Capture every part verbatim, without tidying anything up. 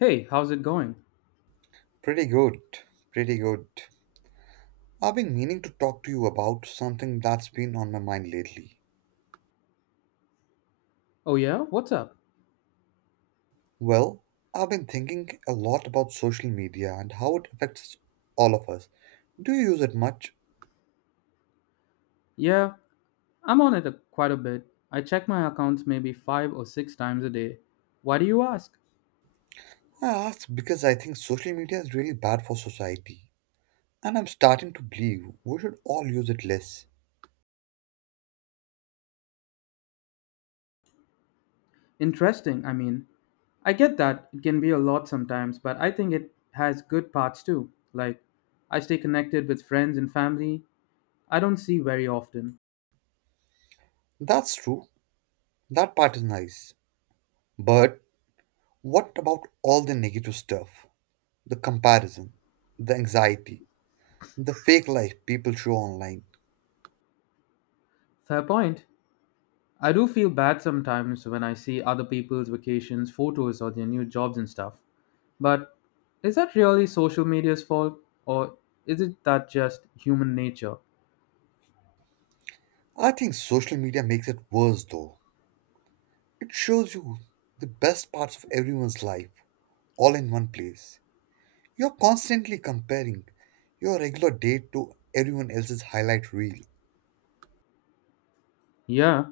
Hey, how's it going? Pretty good, pretty good. I've been meaning to talk to you about something that's been on my mind lately. Oh, yeah? What's up? Well, I've been thinking a lot about social media and how it affects all of us. Do you use it much? Yeah, I'm on it a, quite a bit. I check my accounts maybe five or six times a day. Why do you ask? I ask because I think social media is really bad for society. And I'm starting to believe we should all use it less. Interesting, I mean. I get that it can be a lot sometimes, but I think it has good parts too. Like, I stay connected with friends and family I don't see very often. That's true, that part is nice. But what about all the negative stuff? The comparison, the anxiety, the fake life people show online. Fair point. I do feel bad sometimes when I see other people's vacations, photos, or their new jobs and stuff. But is that really social media's fault or is it that just human nature? I think social media makes it worse though. It shows you the best parts of everyone's life all in one place. You're constantly comparing your regular day to everyone else's highlight reel. Yeah,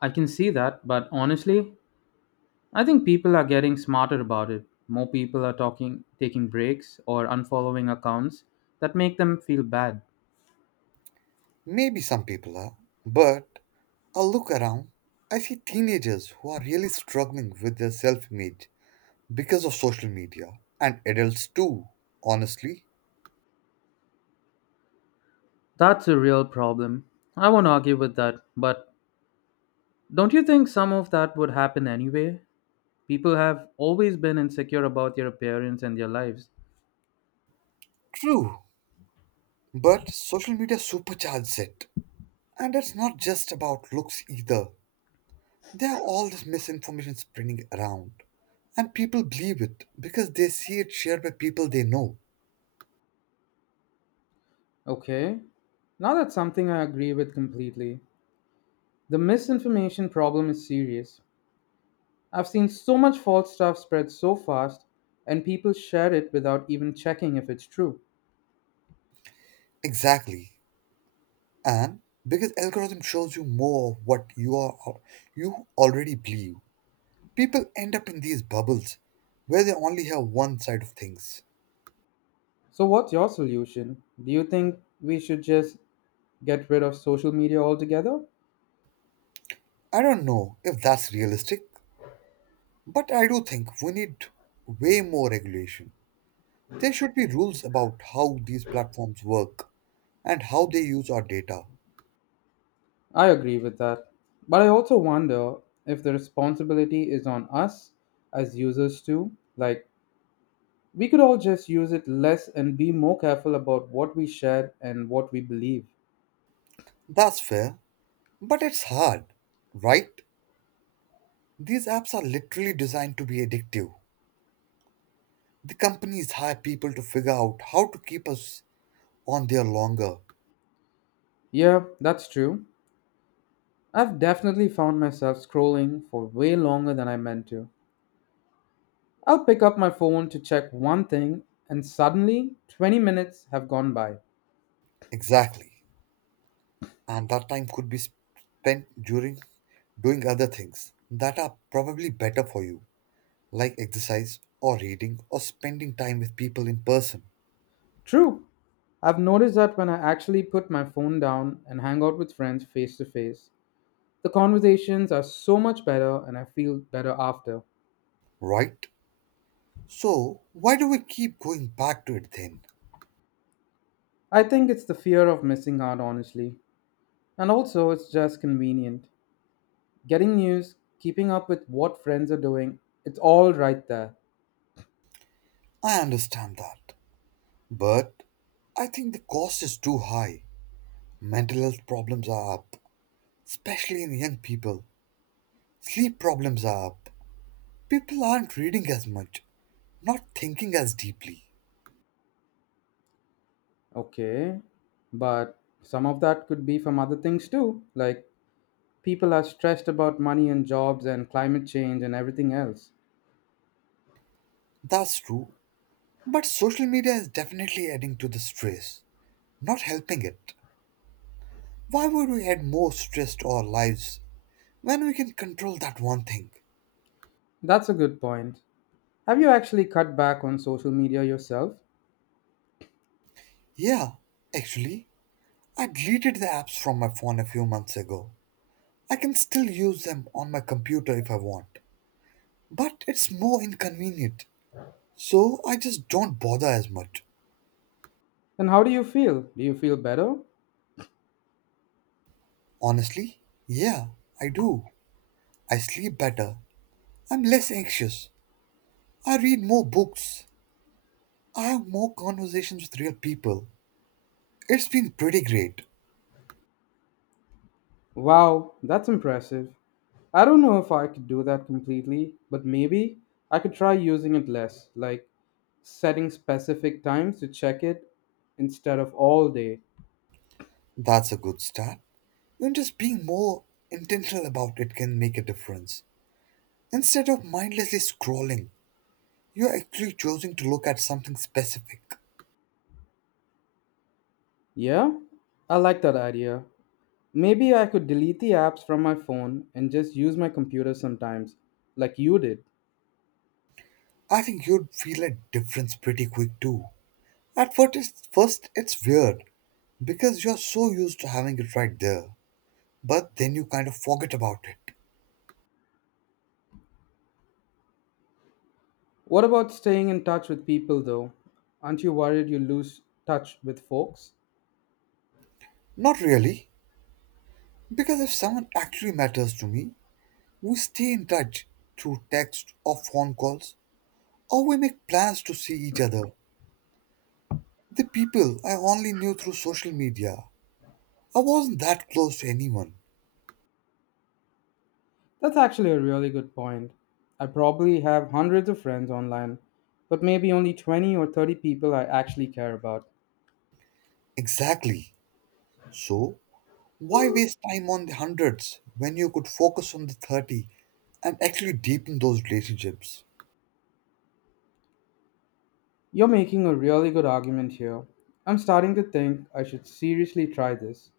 I can see that, but honestly, I think people are getting smarter about it. More people are talking taking breaks or unfollowing accounts that make them feel bad. Maybe some people are, but I look around, I see teenagers who are really struggling with their self image because of social media, and adults too, honestly. That's a real problem. I won't argue with that, but don't you think some of that would happen anyway? People have always been insecure about their appearance and their lives. True, but social media supercharges it. And it's not just about looks either. There are all this misinformation spreading around, and people believe it because they see it shared by people they know. Okay, now that's something I agree with completely. The misinformation problem is serious. I've seen so much false stuff spread so fast, and people share it without even checking if it's true. Exactly, and because algorithm shows you more of what you are you already believe. People end up in these bubbles where they only have one side of things. So, what's your solution? Do you think we should just get rid of social media altogether? I don't know if that's realistic, but I do think we need way more regulation. There should be rules about how these platforms work and how they use our data. I agree with that. But I also wonder if the responsibility is on us as users too. Like, we could all just use it less and be more careful about what we share and what we believe. That's fair. But it's hard, right? These apps are literally designed to be addictive. The companies hire people to figure out how to keep us on there longer. Yeah, that's true. I've definitely found myself scrolling for way longer than I meant to. I'll pick up my phone to check one thing, and suddenly twenty minutes have gone by. Exactly. And that time could be spent during doing other things that are probably better for you, like exercise or reading or spending time with people in person, True, I've noticed that when I actually put my phone down and hang out with friends face to face, the conversations are so much better and I feel better after. right? So, why do we keep going back to it then? I think it's the fear of missing out, honestly. And also, it's just convenient. Getting news, keeping up with what friends are doing, it's all right there. I understand that. But I think the cost is too high. Mental health problems are up, especially in young people. Sleep problems are up. People aren't reading as much, not thinking as deeply. Okay, but some of that could be from other things too. Like people are stressed about money and jobs and climate change and everything else. That's true, but social media is definitely adding to the stress, not helping it. Why would we add more stress to our lives when we can control that one thing? That's a good point. Have you actually cut back on social media yourself? Yeah, actually, I deleted the apps from my phone a few months ago. I can still use them on my computer if I want, but it's more inconvenient. So I just don't bother as much. And how do you feel? Do you feel better? Honestly, yeah, I do. I sleep better. I'm less anxious. I read more books. I have more conversations with real people. It's been pretty great. Wow, that's impressive. I don't know if I could do that completely, but maybe I could try using it less, like setting specific times to check it instead of all day. That's a good start. Even just being more intentional about it can make a difference. Instead of mindlessly scrolling, you're actually choosing to look at something specific. Yeah, I like that idea. Maybe I could delete the apps from my phone and just use my computer sometimes, like you did. I think you'd feel a difference pretty quick too. At first, it's, first, it's weird. Because you're so used to having it right there, but then you kind of forget about it. What about staying in touch with people though? Aren't you worried you lose touch with folks? Not really, because if someone actually matters to me, we stay in touch through text or phone calls, or we make plans to see each other. The people I only knew through social media, I wasn't that close to anyone. That's actually a really good point. I probably have hundreds of friends online, but maybe only twenty or thirty people I actually care about. Exactly. So, why waste time on the hundreds when you could focus on the thirty and actually deepen those relationships? You're making a really good argument here. I'm starting to think I should seriously try this.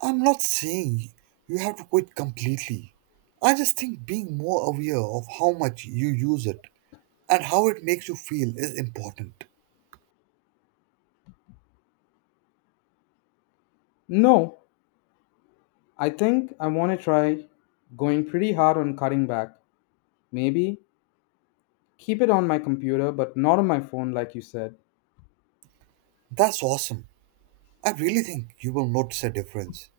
I'm not saying you have to quit completely. I just think being more aware of how much you use it and how it makes you feel is important. No, I think I want to try going pretty hard on cutting back. Maybe keep it on my computer, but not on my phone, like you said. That's awesome. I really think you will notice a difference.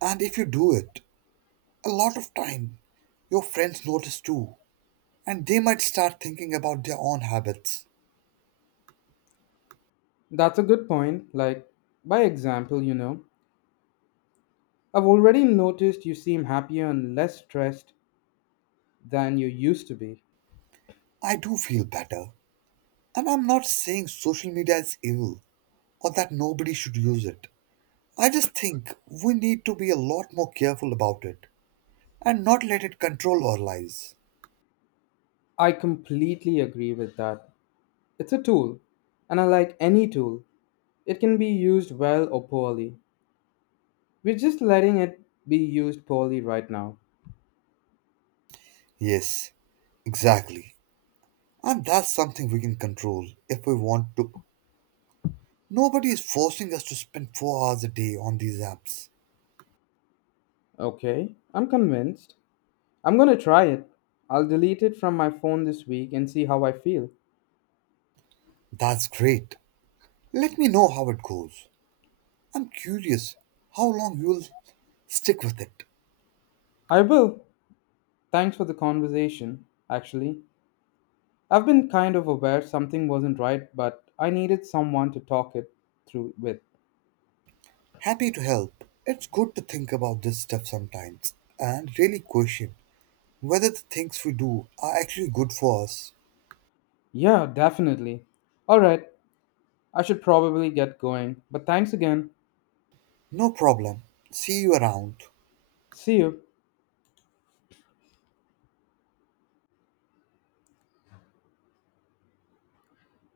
And if you do it, a lot of time, your friends notice too, and they might start thinking about their own habits. That's a good point. Like, by example, you know, I've already noticed you seem happier and less stressed than you used to be. I do feel better. And I'm not saying social media is evil or that nobody should use it. I just think we need to be a lot more careful about it and not let it control our lives. I completely agree with that. It's a tool, and I like any tool. It can be used well or poorly. We're just letting it be used poorly right now. Yes, exactly. And that's something we can control if we want to. Nobody is forcing us to spend four hours a day on these apps. Okay, I'm convinced. I'm gonna try it. I'll delete it from my phone this week and see how I feel. That's great. Let me know how it goes. I'm curious how long you'll stick with it. I will. Thanks for the conversation, actually. I've been kind of aware something wasn't right, but I needed someone to talk it through with. Happy to help. It's good to think about this stuff sometimes and really question whether the things we do are actually good for us. Yeah, definitely. Alright, I should probably get going, but thanks again. No problem. See you around. See you.